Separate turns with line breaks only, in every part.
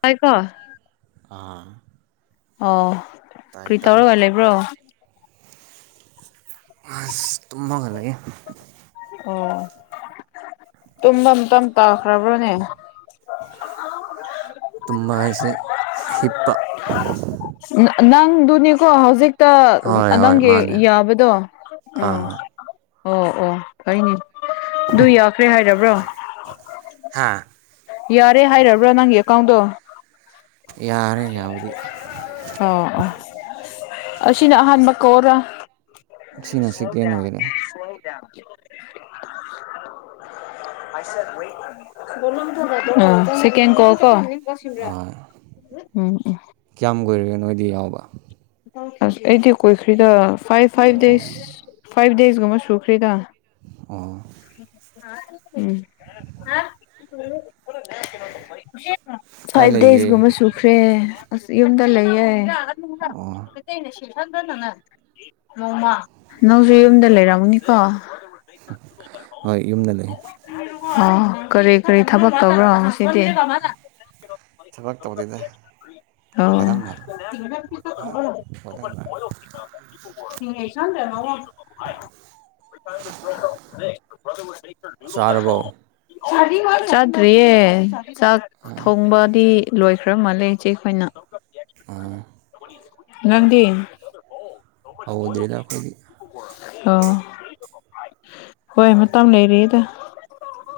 ꯇꯥꯏ ꯀꯣ
ꯑꯥ
ꯑꯣ
ꯇꯥꯏ
ꯀ꯭ꯔꯤ
ꯇꯥꯏ
ꯇꯧꯔꯒ ꯂꯩꯕ꯭ꯔꯣ
ꯑꯁ ꯇꯨꯝꯃꯒ ꯂꯩꯌꯦ
ꯑꯣ ꯇꯨꯝꯕꯇꯝ ꯇꯥꯈ꯭ꯔꯕ꯭ꯔꯣꯅꯦ
ꯇꯨꯝꯕ ꯍꯥꯏꯁꯦ ꯍꯤꯞꯄ
ꯅꯪ ꯅꯤꯀꯣ ꯍꯧꯖꯤꯛ ꯛꯇ
ꯍꯣꯏ
ꯅ
ꯍꯣꯏ
ꯅꯪꯒꯤ
ꯃꯥꯅꯦ
ꯌꯥꯕꯗꯣ ꯎꯝ
ꯑꯥ
ꯑꯣ ꯑꯣ ꯐꯔꯤꯅꯤ ꯑꯗꯨ ꯌꯥꯈ꯭ꯔꯦ ꯍꯥꯏꯔꯕ꯭ꯔꯣ
ꯍꯥꯥ
ꯌꯥꯔꯦ ꯍꯥꯏꯔꯕ꯭ꯔꯣ ꯅꯪ ꯀꯥꯎꯗꯣ
ꯌꯥꯔꯦ ꯌꯥꯎꯗꯤ
ꯑꯣ ꯑꯣ ꯑꯁꯤꯅ ꯑꯍꯥꯟꯕ ꯀꯧꯔ
ꯁꯤꯅ
ꯁꯣ
ꯁꯦꯀꯦꯟ
ꯌꯥ
ꯑꯣꯏꯔꯦ
ꯁꯣ ꯌꯥꯅ ꯑ ꯁꯤ ꯀ ꯀꯣ ꯀꯣ
ꯑꯥ
ꯎꯝ ꯎ
ꯀꯌꯥꯝ ꯀꯨꯏꯔꯒꯦ ꯅꯣꯏꯗꯤ ꯌꯥꯎꯕ
ꯑꯁ ꯑꯩꯗꯤ ꯀꯣꯏꯈ꯭ꯔꯤꯗ ꯐꯥꯏꯚ ꯐꯥꯏꯚ
ꯑꯣ
ꯗꯦꯖ ꯐꯥꯏꯚ ꯗꯦꯁꯀꯨꯝꯕ ꯁꯨꯈ꯭ꯔꯤꯗ
ꯑꯣ
[inaudible]
ꯀꯥꯏ
ꯐꯥꯏꯚ
ꯂꯩꯒꯦ
ꯗꯦꯁꯀꯨꯝꯕ ꯁꯨꯈ꯭ꯔꯦ ꯑꯁ ꯌꯨꯝꯗ ꯂꯩꯌꯦꯦ
ꯑꯣ
ꯇꯅꯦ ꯅꯣꯡꯃ ꯅꯪꯁꯨ ꯌꯨꯝꯗ ꯂꯩꯔꯝꯅꯤꯀꯣ
ꯍꯣꯏ ꯌꯨꯝꯗ ꯂꯩ
ꯑ ꯈꯔꯦ ꯀꯔꯤ ꯊꯕꯛ ꯇꯧꯕ꯭ꯔꯣ ꯉꯁꯤꯗꯤ
ꯊꯕꯛ ꯇꯧꯗꯣꯏꯗ
ꯑꯣ
ꯈꯗꯪꯅꯪꯅ ꯆꯥꯔꯕꯣ
ꯁꯗ ꯆꯠꯠꯔꯤꯌꯦ ꯆꯥꯛ ꯊꯣꯡꯕꯗꯤ ꯂꯣꯏꯈ꯭ꯔ ꯃꯥꯜꯂꯦ ꯏꯆꯦ ꯑꯩꯈꯣꯏꯅ
ꯑꯥ
ꯉꯪꯗꯤꯤꯟ
ꯍꯧꯗ꯭ꯔꯦꯗ ꯑꯩꯈꯣꯏꯒꯤ
ꯑ ꯍꯣꯏ ꯃ ꯊꯝ ꯂꯩꯔꯤꯗ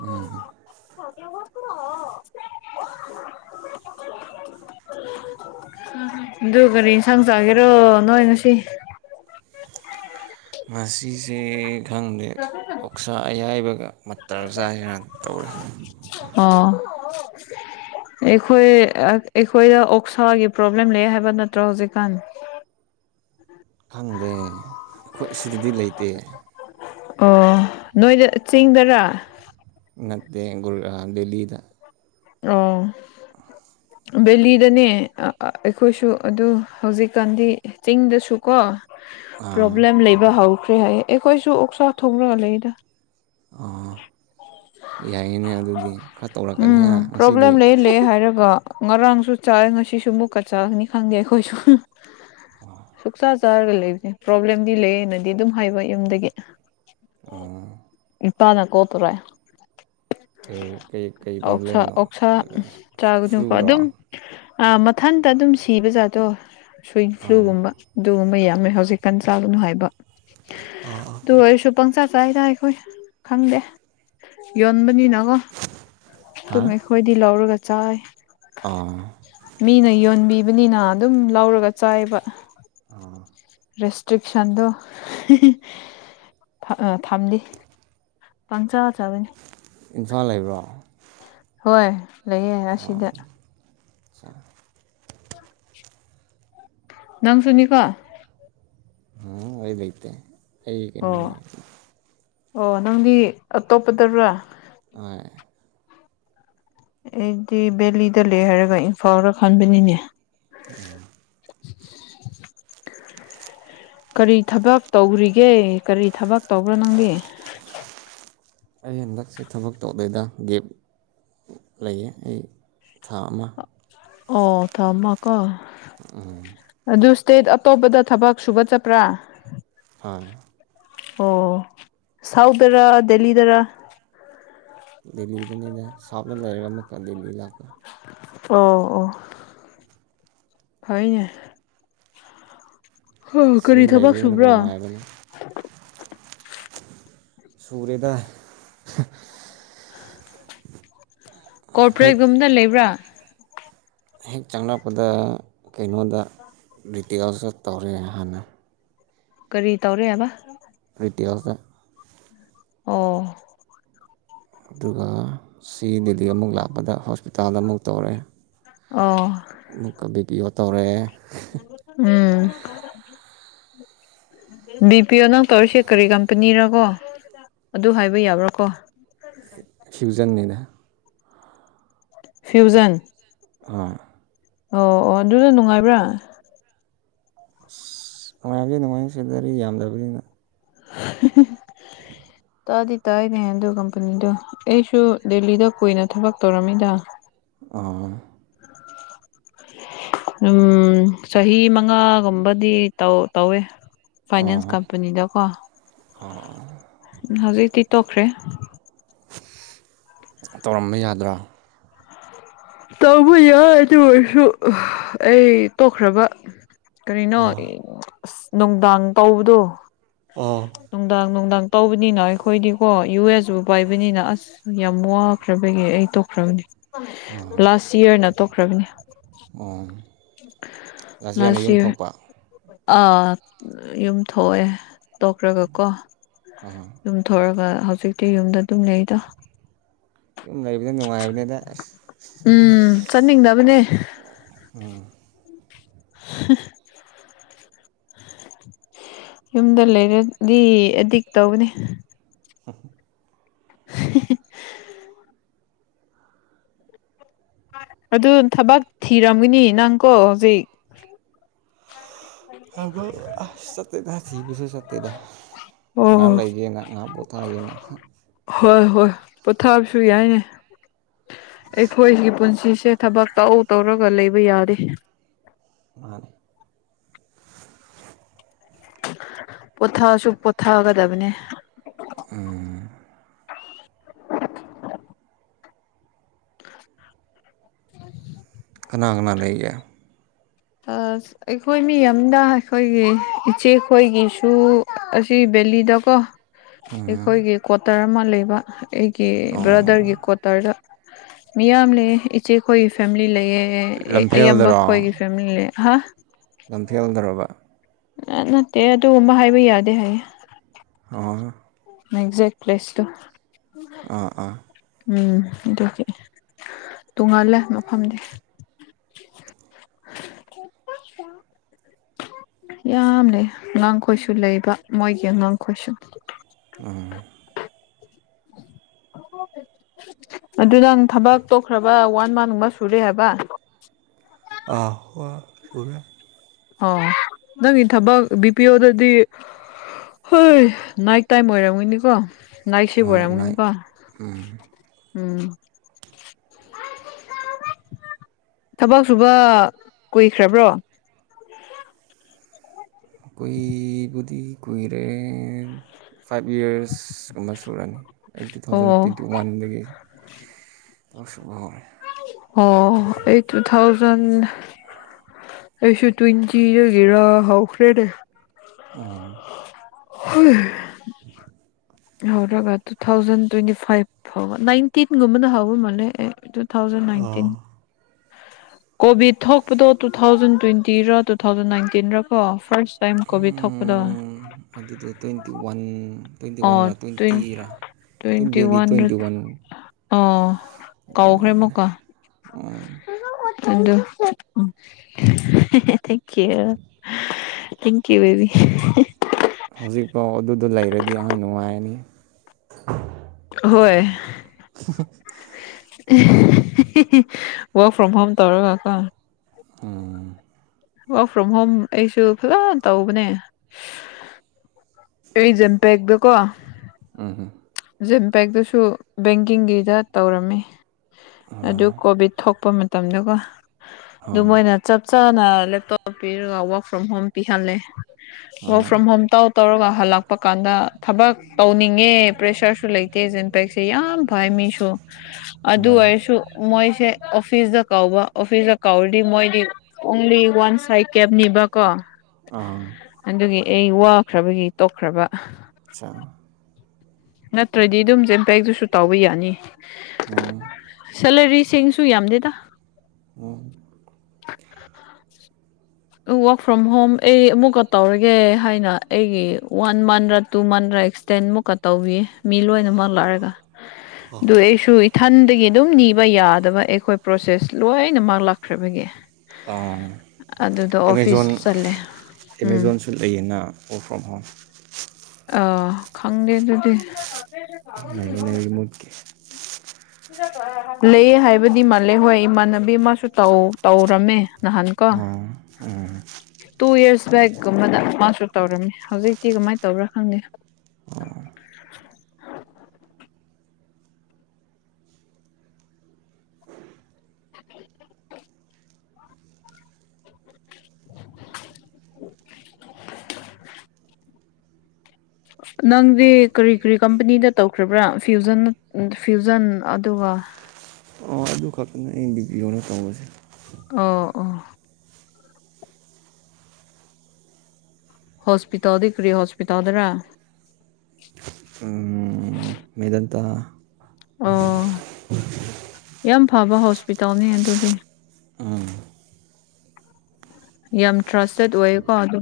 ꯎꯝ
ꯊꯒ꯭ꯔꯕꯄ꯭ꯔ
[inaudible]
ꯑꯗꯨ ꯀꯔꯤ ꯏꯟꯁꯥꯡ ꯆꯥꯒꯦꯔꯣ ꯅꯣꯏꯅ ꯁꯤ
ꯁꯤ ꯈꯪꯗꯦ ꯑꯣꯛꯁꯥ ꯑꯌꯥꯏꯕꯒ ꯃꯇꯔ ꯆꯥꯏꯁꯤꯅ ꯇꯧꯋꯦ
ꯑꯣ [inaudible] ꯑꯩꯈꯣꯏ ꯑꯩꯈꯣꯏꯗ ꯑꯣꯛꯁꯥꯒꯤ ꯄ꯭ꯔꯣꯕ꯭ꯂꯦꯝ ꯂꯩ ꯍꯥꯏꯕ ꯅꯠꯇ꯭ꯔꯣ ꯍꯧꯖꯤꯛꯀꯥꯟ
[inaudible] ꯈꯪꯗꯦ ꯑꯩꯈꯣꯏ ꯑꯁꯤꯗꯗꯤ ꯂꯩꯇꯦ
ꯑꯣ ꯅꯣꯏꯗ ꯆꯤꯡꯗꯔ
ꯅꯠꯇꯦꯒ ꯗꯦꯜꯂꯤꯗ
ꯑꯣ
[inaudible]
ꯕꯦꯂꯤꯗꯅꯦ ꯑꯩꯈꯣꯏꯁꯨ ꯑꯗꯨ ꯍꯧꯖꯤꯛꯀꯥꯟꯗꯤ ꯆꯤꯡꯗꯁꯨꯀꯣ
ꯑꯥ
ꯄ꯭ꯔꯣꯕ꯭ꯂꯦꯝ ꯂꯩꯕ ꯍꯧꯈ꯭ꯔꯦ ꯍꯥꯏꯌꯦ ꯑꯩꯈꯣꯏꯁꯨ ꯑꯣꯛꯁꯥ ꯊꯣꯛꯅꯒ ꯂꯩꯗ
ꯑꯥ ꯌꯥꯏꯅꯦ ꯑꯗꯨꯗꯤ ꯈꯔ ꯇꯧꯔꯛꯀꯅꯤ ꯍꯥ
ꯎꯝ
ꯉꯁꯤꯗꯤ
ꯄ꯭ꯔꯣꯕ꯭ꯂꯦꯝ ꯂꯩ ꯂꯩ ꯍꯥꯏꯔꯒ ꯉꯔꯥꯡꯁꯨ ꯆꯥꯏ ꯉꯁꯤꯁꯨ ꯃꯨꯛꯀ ꯆꯥꯒꯅꯤ ꯈꯪꯗꯦ ꯑꯩꯈꯣꯏꯁꯨ ꯁꯨꯛꯆꯥ ꯆꯥꯔꯒ ꯂꯩꯕꯁꯦ ꯄ꯭ꯔꯣꯕ꯭ꯂꯦꯝꯗꯤ ꯂꯩꯌꯦꯅꯗꯤ ꯑꯗꯨꯝ ꯍꯥꯏꯕ ꯌꯨꯝꯗꯒꯤ ꯇꯅꯦ ꯀꯠꯇꯔꯦ
ꯑꯩꯩ
ꯑꯣꯁꯥ ꯑꯣꯛꯁꯥ ꯆꯥꯒꯗꯀꯣ
ꯐ꯭ꯂꯨꯔꯣ
ꯑꯗꯨꯝ ꯥ ꯃꯊꯟꯇ ꯑꯗꯨꯝ ꯁꯤꯕ ꯖꯥꯗꯣ ꯁ꯭ꯋꯟ
ꯑꯥ
ꯐ꯭ꯂꯨꯒꯨꯝꯕ ꯑꯗꯨꯒꯨꯝꯕ ꯌꯥꯝ ꯍꯧꯖꯤ ꯆꯥ ꯍꯥꯏꯕ ꯑꯗꯨ ꯑꯩꯁꯨ ꯄ ꯆꯗ ꯑꯩꯈꯣꯏ ꯈꯪꯗꯦ ꯌꯣꯟꯕꯅꯤꯅꯀꯣ
ꯍꯥ
ꯑꯗꯨꯝ ꯑꯩꯈꯣꯏꯗꯤ ꯂꯧꯔꯒ ꯆꯥꯏ
ꯑꯥ
ꯃꯤꯅ ꯌꯣꯟꯕꯤ ꯕꯅꯤꯅꯥ ꯑꯗꯨꯝ ꯂꯧꯔꯒ ꯆꯥꯏꯕ
ꯑ
ꯔꯦꯁꯇ꯭ꯔꯤꯛꯁꯟꯗꯣ ꯊꯝꯂꯤ ꯄꯪꯆꯥ ꯆꯕꯅꯤ
ꯏꯝꯐꯥꯜ ꯂꯩꯕ꯭ꯔꯣ
ꯍꯣꯏ ꯂꯩꯌꯦꯦ ꯑꯁꯤꯗ
ꯆꯥ
ꯅꯪꯁꯨꯨꯅꯤ ꯀꯣ
ꯑꯣꯏ ꯂꯩꯩꯇ ꯑꯩ ꯀ
ꯑꯣ
ꯂꯩ
ꯑꯣ ꯅꯪꯗꯤ ꯑꯇꯣꯞꯄꯗꯔꯥ
ꯑ
ꯑꯩꯗꯤ ꯕꯦꯂꯤꯗ ꯂꯩ ꯍꯥꯏꯔꯒ ꯏꯝꯐꯥꯜꯗ ꯈꯟꯕꯅꯤꯅꯦ
ꯎꯝ
ꯀꯔꯤ ꯊꯕꯛ ꯇꯧꯔꯤꯒꯦ ꯀꯔꯤ ꯊꯕꯛ ꯇꯧꯕ꯭ꯔꯣ ꯅꯪꯒꯤ
ꯑꯩ ꯍꯟꯗꯛꯁꯦ ꯊꯕꯛ ꯇꯧꯗꯦꯗ ꯒꯦꯞ ꯂꯩꯌꯦ ꯑꯩ ꯊꯥ ꯑꯃ
ꯑꯣ ꯊꯝꯃꯀꯣ
ꯎꯝ
ꯏꯁꯇꯦꯠ ꯑꯇꯣꯞꯄꯗ ꯊꯕꯛ ꯁꯨꯕ ꯆꯠꯄ꯭ꯔꯥ
ꯑꯥ
ꯑꯣ ꯁꯥꯎꯊꯔ ꯗꯦꯜꯂꯤꯗꯔꯥ
ꯗꯦꯜꯂꯤꯗꯅꯤꯅ ꯁꯥꯎꯗ ꯂꯩꯔꯒ ꯑꯃꯨꯛꯀ ꯗꯦꯜꯂꯤ ꯂꯥꯛꯄ
ꯑꯣ ꯑꯣ ꯐꯅꯦ ꯍ
ꯑꯁ
ꯀꯔꯤ
ꯌꯨꯝ
ꯊꯕꯛ
ꯂꯩꯕꯗꯨꯅ
ꯁꯨꯕ꯭ꯔꯥ
ꯅꯨꯡꯉꯥꯏꯕꯅꯤ ꯁꯨꯔꯗ ꯍꯦꯛ
ꯀꯣꯔꯄꯔꯦꯒꯨꯝꯗ ꯂꯩꯕ꯭ꯔꯥ
ꯍꯦꯛ ꯆꯪꯂꯔꯛꯄꯗ ꯀꯩꯅꯣꯗ ꯔꯤꯇꯦꯜꯁꯨ ꯇꯧꯔꯦ ꯍꯥꯟꯅ
ꯀꯔꯤ ꯇꯧꯔꯦ ꯍꯥꯏꯕ
ꯑꯠꯇꯤꯌꯥꯁ
ꯑ
ꯑꯗꯨꯒ ꯁꯤ ꯗꯦꯜꯂꯤ ꯑꯃꯨꯛ ꯂꯥꯛꯄꯗ ꯍꯣꯁꯄꯤꯇꯥꯜꯗ ꯑꯃꯨꯛ ꯇꯧꯔꯑꯦ
ꯑꯣ
ꯑꯃꯨꯛꯀ ꯕꯤ ꯄꯤ ꯑꯣ ꯇꯧꯔꯑꯦ
ꯎꯝ
[inaudible]
ꯕꯤ ꯄꯤ ꯑꯣ ꯅꯪ ꯇꯧꯔꯤꯁꯦ ꯀꯔꯤ ꯀꯝꯄꯅꯤꯔ ꯀꯣ ꯑꯗꯨ ꯍꯥꯏꯕ ꯌꯥꯕ꯭ꯔꯥꯀꯣ
ꯍ꯭ꯌꯨꯖꯪꯅꯤꯅ
ꯐ꯭ꯌꯨꯖꯟ
ꯑꯥ
ꯑꯣ ꯑꯣ ꯑꯗꯨꯁꯨ ꯅꯨꯡꯉꯥꯏꯕ꯭ꯔꯥ
ꯁ ꯅꯨꯡꯉꯥꯏꯌꯦ ꯅꯨꯡꯉꯥꯏ ꯁꯤꯗꯔꯤ ꯌꯥꯝꯗ꯭ꯔꯕꯅꯤꯅ
[unintelligible]
[inaudible]
ꯇꯥꯗꯤ ꯇꯥꯏꯅꯦ ꯑꯗꯨ ꯀꯝꯄꯅꯤꯗꯣ ꯑꯩꯁꯨ ꯗꯦꯜꯂꯤꯗ ꯀꯨꯏꯅ ꯊꯕꯛ ꯇꯧꯔꯝꯃꯤꯗ
ꯑ
ꯎꯝ ꯆꯍꯤ ꯃꯉꯥꯒꯨꯝꯕꯗꯤ ꯇꯧ ꯇꯧꯋꯦ ꯐꯥꯏꯅꯥꯟꯁ ꯀꯝꯄꯅꯤꯗ ꯀꯣ
ꯑꯣ
ꯍꯧꯖꯤꯛꯇꯤ ꯇꯣꯛꯈ꯭ꯔꯦ
ꯇꯧꯔꯝꯕ ꯌꯥꯗ꯭ꯔꯥ
ꯇꯧꯕ ꯌꯥꯏ ꯑꯗꯨ ꯑꯣꯏꯔꯁꯨ ꯑꯩ ꯇꯣꯛꯈ꯭ꯔꯕ ꯀꯔꯤꯅꯣ ꯑꯁ ꯅꯨꯡꯗꯥꯡ ꯇꯕꯗꯣ ꯅꯨꯡꯗꯥꯡ ꯅꯨꯡꯗꯥꯡ ꯇꯧꯕꯅꯤꯅ ꯑꯩꯈꯣꯏꯗꯤꯀꯣ ꯌꯨ ꯑꯦꯁꯕꯨ ꯄꯥꯏꯕꯅꯤꯅ ꯑꯁ ꯌꯥꯝ ꯋꯥꯈ꯭ꯔꯕꯒꯤꯦ ꯑꯩ ꯇꯣꯛꯈ꯭ꯔꯕꯅꯦ ꯂꯥꯁ ꯏꯌꯥꯔꯅ ꯇꯣꯛꯈ꯭ꯔꯕꯅꯤ
ꯑꯣ ꯂꯥꯁ ꯏꯌꯥꯔꯅ
ꯂꯁꯤ
ꯌꯨꯝ ꯊꯣꯛꯄ
ꯑꯥ ꯌꯨꯝ ꯊꯣꯛꯑꯦ ꯇꯣꯛꯈ꯭ꯔꯒꯀꯣ ꯌꯨꯝꯊꯣꯔꯒ ꯍꯧꯖꯤꯛꯇꯤ ꯌꯨꯝꯗ ꯑꯗꯨꯝ ꯂꯩꯩꯗꯣ
ꯏꯨꯝ ꯂꯩ ꯂꯩꯕꯗ ꯅꯨꯡꯉꯥꯏꯕꯅꯦꯗ
ꯎꯝ ꯆꯠꯅꯤꯡꯗꯕꯅꯦ
ꯎꯝ
[unintelligible] ꯌꯨꯝꯗ ꯂꯩꯔꯗꯤ ꯑꯦꯗꯤꯛ ꯇꯧꯕꯅꯤ
[unintelligible]
[unintelligible] ꯑꯗꯨ ꯊꯕꯛ ꯊꯤꯔꯝꯒꯅꯤ ꯅꯪꯀꯣ ꯍꯧꯖꯤꯛ
ꯍꯥꯏꯕꯨ ꯁꯇ ꯊꯁꯤꯁ ꯁꯠꯇꯤꯗ ꯉꯍꯥ
ꯑꯣ
ꯂꯩꯒꯦꯅ ꯉꯥ ꯄꯣꯊꯥꯒꯦꯅ
ꯄꯣꯊꯥꯞꯁꯨ ꯌꯥꯏꯅꯦ ꯑꯩꯈꯣꯏꯒꯤ ꯄꯨꯟꯁꯤꯁꯦ ꯊꯕꯛ ꯇꯧꯎ ꯇꯧꯔꯒ ꯂꯩꯕ ꯌꯥꯔꯦ
ꯃꯥꯅꯤ
ꯄꯣꯊꯁꯨ ꯄꯣꯊꯥꯒꯗꯕꯅꯦ
ꯑꯅꯥ ꯑꯪꯅꯥ ꯂꯩꯒ
ꯑꯩꯈꯣꯏ ꯃꯤ ꯑꯝꯗ ꯑꯩꯈꯣꯏꯒꯤ ꯏꯆꯦꯈꯣꯏꯒꯤꯁꯨ ꯑꯁꯤ ꯕꯦꯂꯤꯗ ꯀꯣ ꯑꯩꯈꯣꯏꯒꯤ ꯀ꯭ꯋꯥꯇꯔ ꯑꯃ ꯂꯩꯕ ꯑꯩꯒꯤ
ꯑꯣ
ꯕ꯭ꯔꯗꯔꯒꯤ ꯀ꯭ꯋꯥꯇꯔꯗ ꯃꯤꯌꯥꯝ ꯂꯩ ꯏꯆꯦꯈꯣꯏꯒꯤ ꯐꯦꯃꯤꯂꯤ ꯂꯩꯌꯦ ꯑ ꯌꯥꯝꯕ
ꯂꯝꯐꯦꯜꯗꯔꯣ
ꯈꯣꯏꯒꯤ ꯐꯦꯃꯤꯂꯤ ꯍꯥ
ꯂꯝꯐꯦꯜꯗꯔꯕ
ꯅꯠꯇꯦ ꯑꯗꯨꯒꯨꯝꯕ ꯍꯥꯏꯕ ꯌꯥꯗꯦ ꯍꯥꯏꯌꯦ
ꯑ
ꯑꯦꯛꯖꯦꯛ ꯄ꯭ꯂꯦꯁ ꯇ
ꯑꯥ ꯑꯥ
ꯎꯝ ꯑꯗꯨꯒꯤ ꯇꯣꯡꯍꯜꯂꯦ ꯃꯐꯝꯗꯤ
[unintelligible]
ꯌꯥꯝꯅꯦ ꯑꯉꯥꯡ ꯈꯣꯏꯁꯨ ꯂꯩꯕ ꯃꯣꯏꯒꯤ ꯑꯉꯥꯡꯈꯣꯏꯁꯨ
ꯎꯝ [unintelligible]
ꯑꯗꯨ ꯅꯪ ꯊꯕꯛ ꯇꯣꯛꯈ꯭ꯔꯕ ꯋꯥꯟ ꯃꯟꯒꯨꯝꯕ ꯁꯨꯔꯦ ꯍꯥꯏꯕ
ꯑ ꯍꯣ ꯁꯦ
ꯑꯣ ꯅꯪꯒꯤ ꯊꯕꯛ ꯕꯤ ꯄꯤ ꯑꯣꯗꯗꯤ ꯍꯣꯏ ꯅꯥꯏꯠ ꯇꯥꯏꯝ ꯑꯣꯏꯔꯝꯒꯣꯏꯅꯤꯀꯣ
ꯍꯣꯏ ꯂꯥꯏ
ꯥꯛꯁꯤꯕꯣꯔꯦꯃꯅꯤꯀꯣ ꯎꯝ ꯊꯕꯛ ꯁꯨꯕ ꯀꯨꯏꯈ꯭ꯔꯕ꯭ꯔꯣ
ꯀꯣꯏꯕꯗꯤ ꯀꯨꯏꯔꯦ ꯐꯥꯏꯚ ꯌꯔꯁꯀꯨꯝꯕ ꯁꯨꯔꯅꯤ ꯑꯩ ꯇꯨ ꯊꯥꯎꯖꯟ
ꯑꯣ
ꯇ꯭ꯋꯦꯟꯇꯤ ꯋꯥꯟꯗꯒꯤ ꯇꯁꯨꯕꯣꯜ
ꯑꯣ ꯑꯩ ꯇꯨ ꯊꯥꯎꯖꯟ ꯑꯦꯁꯨ ꯇꯨꯟꯆꯔꯒꯦꯔ ꯍꯥꯎ ꯐ꯭ꯔꯦꯅꯦꯦ ꯍꯣꯏ ꯍꯧꯔꯒ ꯇꯨ ꯊꯥꯎꯖꯟ ꯇ꯭ꯋꯦꯟꯇꯤ ꯐꯥꯏꯚ ꯅꯟꯇꯤꯟꯒꯨꯝꯕꯅ ꯍꯥꯎ ꯃꯥꯦ ꯇꯨ ꯊꯥꯎꯖꯟ ꯅꯥꯏꯟꯇꯤꯟ ꯀꯣꯚꯤꯠ ꯊꯣꯛꯄꯗꯣ ꯇꯨ ꯊꯥꯎꯖꯟ ꯇ꯭ꯋꯦꯟꯇꯤꯔꯥ ꯇꯨ ꯊꯥꯎꯖꯟ ꯅꯥꯏꯟꯇꯤꯟꯔ ꯀꯣ ꯐꯥꯔꯁ ꯇꯥꯏꯝ ꯀꯣꯕꯤ ꯊꯄꯗ
ꯑꯗꯨꯗꯣ ꯇ꯭ꯋꯦꯟꯇꯤ ꯋꯥꯟ ꯇ꯭ꯋꯦꯟꯇꯤ
ꯑꯣ
ꯋꯥꯟꯔ
ꯇ꯭ꯋꯦꯟ
ꯇ꯭ꯋꯦꯟꯇꯤꯔ
ꯇ꯭ꯋꯦꯟꯇꯤ
ꯕꯦꯕꯤ
ꯋꯥꯟ
ꯇ꯭ꯋꯦꯟꯇꯤ ꯋꯥꯟ
ꯑ ꯀꯥꯎꯈ꯭ꯔꯦ
ꯂꯩꯔꯝꯕꯅꯦ
ꯃꯀ ꯊꯦꯡꯌꯨ ꯊ ꯌꯨ ꯦꯕꯤ
ꯑꯗꯨ ꯂꯩꯔꯗꯤ ꯑꯍ ꯅꯨꯡꯉꯥꯏꯔꯅꯤ
ꯍꯣꯏꯣꯏ ꯋꯥꯋꯔꯛ ꯐ꯭ꯔꯣꯝ ꯍꯣꯝ ꯇꯧꯔꯒꯀꯣ
ꯎꯝ
ꯋꯥꯔꯛ ꯐ꯭ꯔꯣꯝ ꯍꯣꯝ ꯑꯩꯁꯨ ꯐꯖꯅ ꯇꯧꯕꯅꯦ ꯑꯦꯖꯝꯄꯦ ꯌꯦꯦꯛꯕꯣ
ꯎ ꯍꯝ
ꯖꯤꯝꯄꯦꯛꯇꯨꯁꯨ ꯕꯦꯡꯀꯤꯡꯒꯤꯗ ꯇꯧꯔꯝꯃꯤ
ꯎꯝ
ꯑꯗꯨ
ꯑ
ꯀꯣꯚꯤꯠ ꯊꯣꯛꯄ ꯃꯇꯝꯗꯀꯣ ꯑꯗꯨ
ꯑ
ꯃꯣꯏꯅ ꯆꯞ ꯆꯥꯅ ꯂꯦꯞꯇꯣꯞ ꯄꯤꯔꯒ ꯋꯔꯛ ꯐ꯭ꯔꯣꯝ ꯍꯣꯝ ꯄꯤꯍꯜꯂꯦ ꯋꯔꯛ ꯐ꯭ꯔꯣꯝ ꯍꯣꯝ ꯇꯧ ꯇꯧꯔꯒ ꯍꯜꯂꯛꯄ ꯀꯥꯟꯗ ꯊꯕꯛ ꯇꯧꯅꯤꯡꯉꯦ ꯄ꯭ꯔꯦꯁꯔꯁꯨ ꯂꯩꯇꯦꯖ ꯏꯝꯄꯦꯛꯁꯦ ꯌꯥꯝ ꯐꯩ ꯃꯤꯁꯨ ꯑꯗꯨ ꯑꯣꯏꯔꯁꯨ ꯃꯣꯏꯁꯦ ꯑꯣꯐꯤꯁꯇ ꯀꯧꯕ ꯑꯣꯐꯤꯁꯇ ꯀꯧꯔꯗꯤ ꯃꯣꯏꯗꯤ ꯑꯣꯡꯂꯤ ꯋꯥꯟ ꯁꯥꯏ ꯀꯦꯞ ꯕ ꯀꯣ
ꯑꯥ
ꯑꯩ ꯋꯥꯈ꯭ꯔꯕꯒꯤ ꯇꯣꯛꯈ꯭ꯔꯕ
ꯑꯆꯥ
ꯅꯠꯇ꯭ꯔꯗꯤ ꯑꯗꯨꯝ ꯖꯦꯟꯇꯦꯛꯛꯇꯁꯨ ꯇꯥꯎꯕ ꯌꯥꯅꯤꯂꯔꯤ ꯦꯡꯁꯨ ꯌꯥꯝꯗꯦꯗ
ꯎꯝ
[inaudible] ꯋꯥꯔꯛ ꯐ꯭ꯔꯣꯝ ꯍꯣꯝ ꯑꯩ ꯑꯃꯨꯛꯀ ꯇꯧꯔꯒꯦ ꯍꯥꯏꯅ ꯑꯩꯒꯤ ꯋꯥꯟ ꯃꯟꯔꯥ ꯇꯨ ꯃꯟꯔ ꯑꯦꯛꯁꯇꯦꯟ ꯃꯨꯛꯀ ꯇꯧꯕꯤ ꯃꯤ ꯂꯣꯏꯅꯃꯛ ꯂꯔꯒ ꯑꯗꯨ ꯑꯩꯁꯨ ꯊꯟꯗꯒꯤ ꯑꯗꯨꯝ ꯅꯤꯕ ꯌꯥꯗꯕ ꯑꯩꯈꯣꯏ ꯄ꯭ꯔꯣꯁꯦꯁ ꯂꯣꯏꯅꯃꯛ ꯂꯥꯛꯈ꯭ꯔꯕꯒꯤ
ꯑꯥ
ꯑꯗꯨꯗ ꯑꯣꯐꯤꯁ
ꯑꯦꯃꯦꯥꯖꯣꯟ
ꯆꯠꯂꯦ ꯎꯝ
ꯑꯦꯃꯦꯥꯖꯣꯟꯁꯨ ꯂꯩꯌꯦꯅ ꯔꯛ ꯐ꯭ꯔꯣꯝ ꯍꯣꯝ
ꯑ ꯈꯪꯗꯦ ꯑꯗꯨꯗꯤ
ꯥꯏ ꯃ ꯔꯤꯃꯣꯠ ꯀ
ꯂꯩꯑ ꯍꯥꯏꯕꯗꯤ ꯃꯥꯜꯂꯦ ꯍꯣꯏ ꯏꯃꯥꯟꯅꯕꯤ ꯑꯃꯁꯨ ꯇꯧꯔꯝꯃꯦ ꯅꯍꯥꯟ ꯀꯣ
ꯑꯥ ꯑꯥ
ꯇꯨ ꯏꯔꯁ ꯕꯒꯨꯝꯕꯗ ꯃꯥꯁꯨ ꯇꯧꯔꯝꯃꯤ ꯍꯧꯖꯤꯛꯇꯤ ꯀꯃꯥꯏꯅ ꯇꯧꯔꯥ ꯈꯪꯉꯦ [inaudible] ꯅꯪꯗꯤ ꯀꯔꯤ ꯀꯔꯤ ꯀꯝꯄꯅꯤꯗ ꯇꯧꯈ꯭ꯔꯤꯕ꯭ꯔꯥ ꯐ꯭ꯌꯨꯖꯟ ꯐ꯭ꯌꯨꯖꯟ ꯑꯗꯨꯒ ꯑ
ꯑꯣ ꯑꯗꯨ ꯈꯛꯇꯅ ꯑꯡ ꯕꯤꯕꯤꯌꯣꯅ ꯇꯧꯧꯕꯁꯦ
ꯑꯣ ꯑꯣ ꯍꯣꯁꯄꯤꯇꯥꯜꯗ ꯀꯔꯤ ꯍꯣꯁꯄꯤꯇꯥꯜꯗꯔ
ꯃꯦꯗꯇ
ꯑꯣ ꯌꯥꯝ ꯐꯕ ꯍꯣꯁꯄꯤꯇꯥꯜꯅꯤ ꯑꯗꯨꯗꯤ
ꯎꯝ
ꯌꯥꯝ ꯇ꯭ꯔꯥꯁꯇꯦꯠ ꯑꯣꯏꯌꯦꯀꯣ ꯑꯗꯨ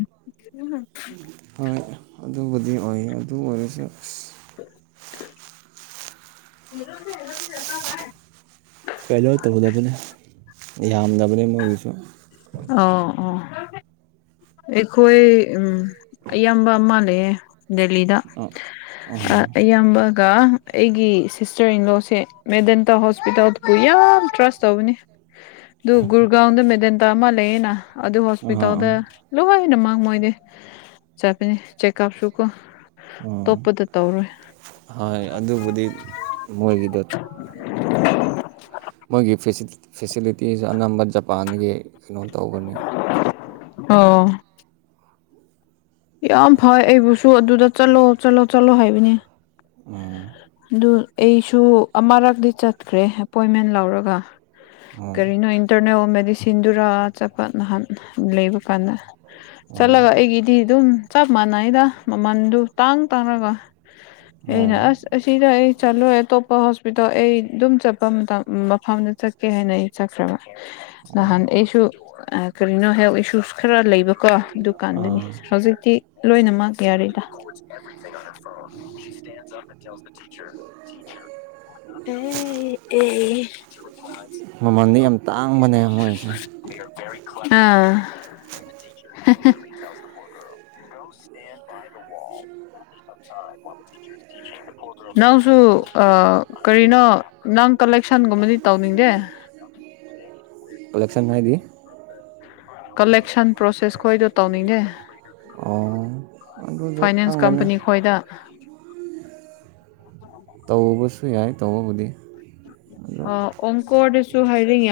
ꯍꯣꯏ ꯑꯗꯨꯕꯨꯗꯤ ꯑꯣꯏ ꯑꯗꯨ ꯑꯣꯏꯔꯁꯨ
[inaudible] ꯍꯔꯣꯗꯔꯁꯨ ꯍꯥꯏ
ꯀꯩꯅꯣ ꯇꯧꯗꯕꯅꯤ ꯌꯥꯝꯗꯕꯅꯤ ꯃꯣꯏꯒꯤꯁꯨ
ꯑꯣ ꯑꯣ ꯑꯩꯈꯣꯏ ꯎꯝ ꯑꯌꯥꯝꯕ ꯃꯥꯜꯂꯑꯦ ꯗꯦꯜꯂꯤꯗ
ꯑꯥ ꯑꯥ
ꯑꯌꯥꯝꯕꯒ ꯑꯩꯒꯤ ꯁꯤꯁꯇꯔ ꯏꯟꯂꯣꯁꯦ ꯃꯦꯗꯦꯟꯇꯥ ꯍꯣꯁꯄꯤꯇꯥꯜꯗ ꯄꯨꯌ ꯌꯥꯝ ꯇ꯭ꯔꯁ ꯇꯧꯕꯅꯦ ꯑꯗꯨ ꯒꯔꯒꯥꯎꯗ ꯃꯦꯗꯦꯟꯟ ꯇꯑꯃꯜꯂ ꯌꯦꯅ ꯑꯗꯨ
ꯑꯥ ꯑꯥ
ꯍꯣꯁꯄꯤꯇꯥꯜꯗ ꯂꯣꯏꯅꯃꯥꯡ ꯃꯣꯏꯗꯤ ꯆꯥꯕꯤꯅꯤ ꯆꯦꯛꯑꯞꯁꯨꯀ
ꯑꯥ
ꯇꯣꯞꯄꯗ ꯇꯧꯔꯣꯏ
ꯍꯣꯏ ꯑꯗꯨꯕꯨꯗꯤ ꯃꯣꯏꯒꯤꯗ
[inaudible]
ꯃꯣꯏꯒꯤ ꯐꯦꯁꯤꯂꯤꯇꯤꯁ ꯑꯅꯝꯕ ꯖꯄꯥꯟꯒꯤ ꯀꯩꯅꯣ ꯇꯧꯕꯅꯤ
ꯑꯣ ꯌꯥꯝ ꯐꯩ ꯑꯩꯕꯨꯁꯨ ꯑꯗꯨꯗ ꯆꯠꯂꯣ ꯆꯠꯂꯣ ꯆꯠꯂꯣ ꯍꯥꯏꯕꯅꯦ
ꯎꯝ
ꯑꯗꯨ ꯑꯩꯁꯨ ꯑꯃꯔꯛꯇꯗꯤꯤ ꯆꯠꯈ꯭ꯔꯦ ꯑꯦꯄꯣꯏꯟꯃꯦꯟ ꯂꯧꯔꯒ
ꯎꯝ
ꯀꯔꯤꯅꯣ ꯏꯟꯇꯔꯅꯦꯜ ꯁꯤꯟꯗꯨꯔꯥ ꯆꯠꯄ ꯅꯍꯥꯟ ꯂꯩꯕ ꯀꯥꯟꯗ
ꯎꯝ
ꯆꯠꯂꯒ ꯑꯩꯒꯤꯗꯤ ꯑꯗꯨꯝ ꯆꯞ ꯃꯥꯟꯅꯩꯗ ꯃꯃꯟꯗꯨ ꯇꯥꯡ ꯇꯥꯡꯔꯒ
ꯎꯝ
ꯑꯩꯅ ꯑꯁ ꯑꯁꯤꯗ ꯑꯩ ꯆꯠꯂꯣꯏ ꯑꯇꯣꯞꯄ ꯍꯣꯁꯄꯤꯇꯥꯜ ꯑꯩ ꯑꯗꯨꯝ ꯆꯠꯄ ꯃꯇꯝ ꯃꯐꯝꯗꯨ ꯆꯠꯀꯦ ꯍꯥꯏꯅ ꯑꯩ ꯆꯠꯈ꯭ꯔꯕ ꯅꯍꯥꯟ ꯑꯩꯁꯨ ꯀꯔꯤꯅꯣ ꯍꯦꯜꯁ ꯈꯔ ꯂꯩꯕ ꯑ ꯀꯣ ꯗꯨꯀꯥꯟꯗꯨꯅꯤ
ꯑꯥ
ꯍꯧꯖꯤꯛꯇꯤ ꯂꯣꯏꯅꯃꯛ ꯌꯥꯔꯗ
ꯎ
[inaudible] ꯑꯦ ꯑꯦ
ꯃꯃꯜꯗꯤ ꯌꯥꯝ ꯇꯥꯡꯕꯅꯦ ꯃꯣꯏꯁꯦ
ꯑꯥ
[inaudible]
[inaudible] ꯅꯎꯁꯨꯨ ꯑ ꯀꯔꯤꯅꯣ ꯅ ꯀꯂꯁꯟꯒꯃꯗꯤ ꯇꯕꯅꯤꯦ
ꯀꯂꯦꯛꯁꯟ ꯃꯗꯤ
ꯀꯂꯦꯛꯁꯟ ꯄꯣꯁꯦꯁ ꯈꯣꯏꯗ ꯇꯧꯅꯤꯅꯦ
ꯑꯣ ꯑꯗꯨꯗꯣ
ꯐꯥꯏꯅꯥꯟꯁ
ꯈꯪꯗꯦꯅꯦ
ꯀꯝꯄꯅꯤ ꯈꯣꯏꯗ
ꯇꯧꯕꯁꯨ ꯌꯥꯏ ꯇꯧꯕꯕꯨꯗꯤ ꯑꯗꯣ
ꯑꯣ ꯑꯣꯪꯀꯣꯗꯁꯨ ꯍꯥꯏꯗꯤ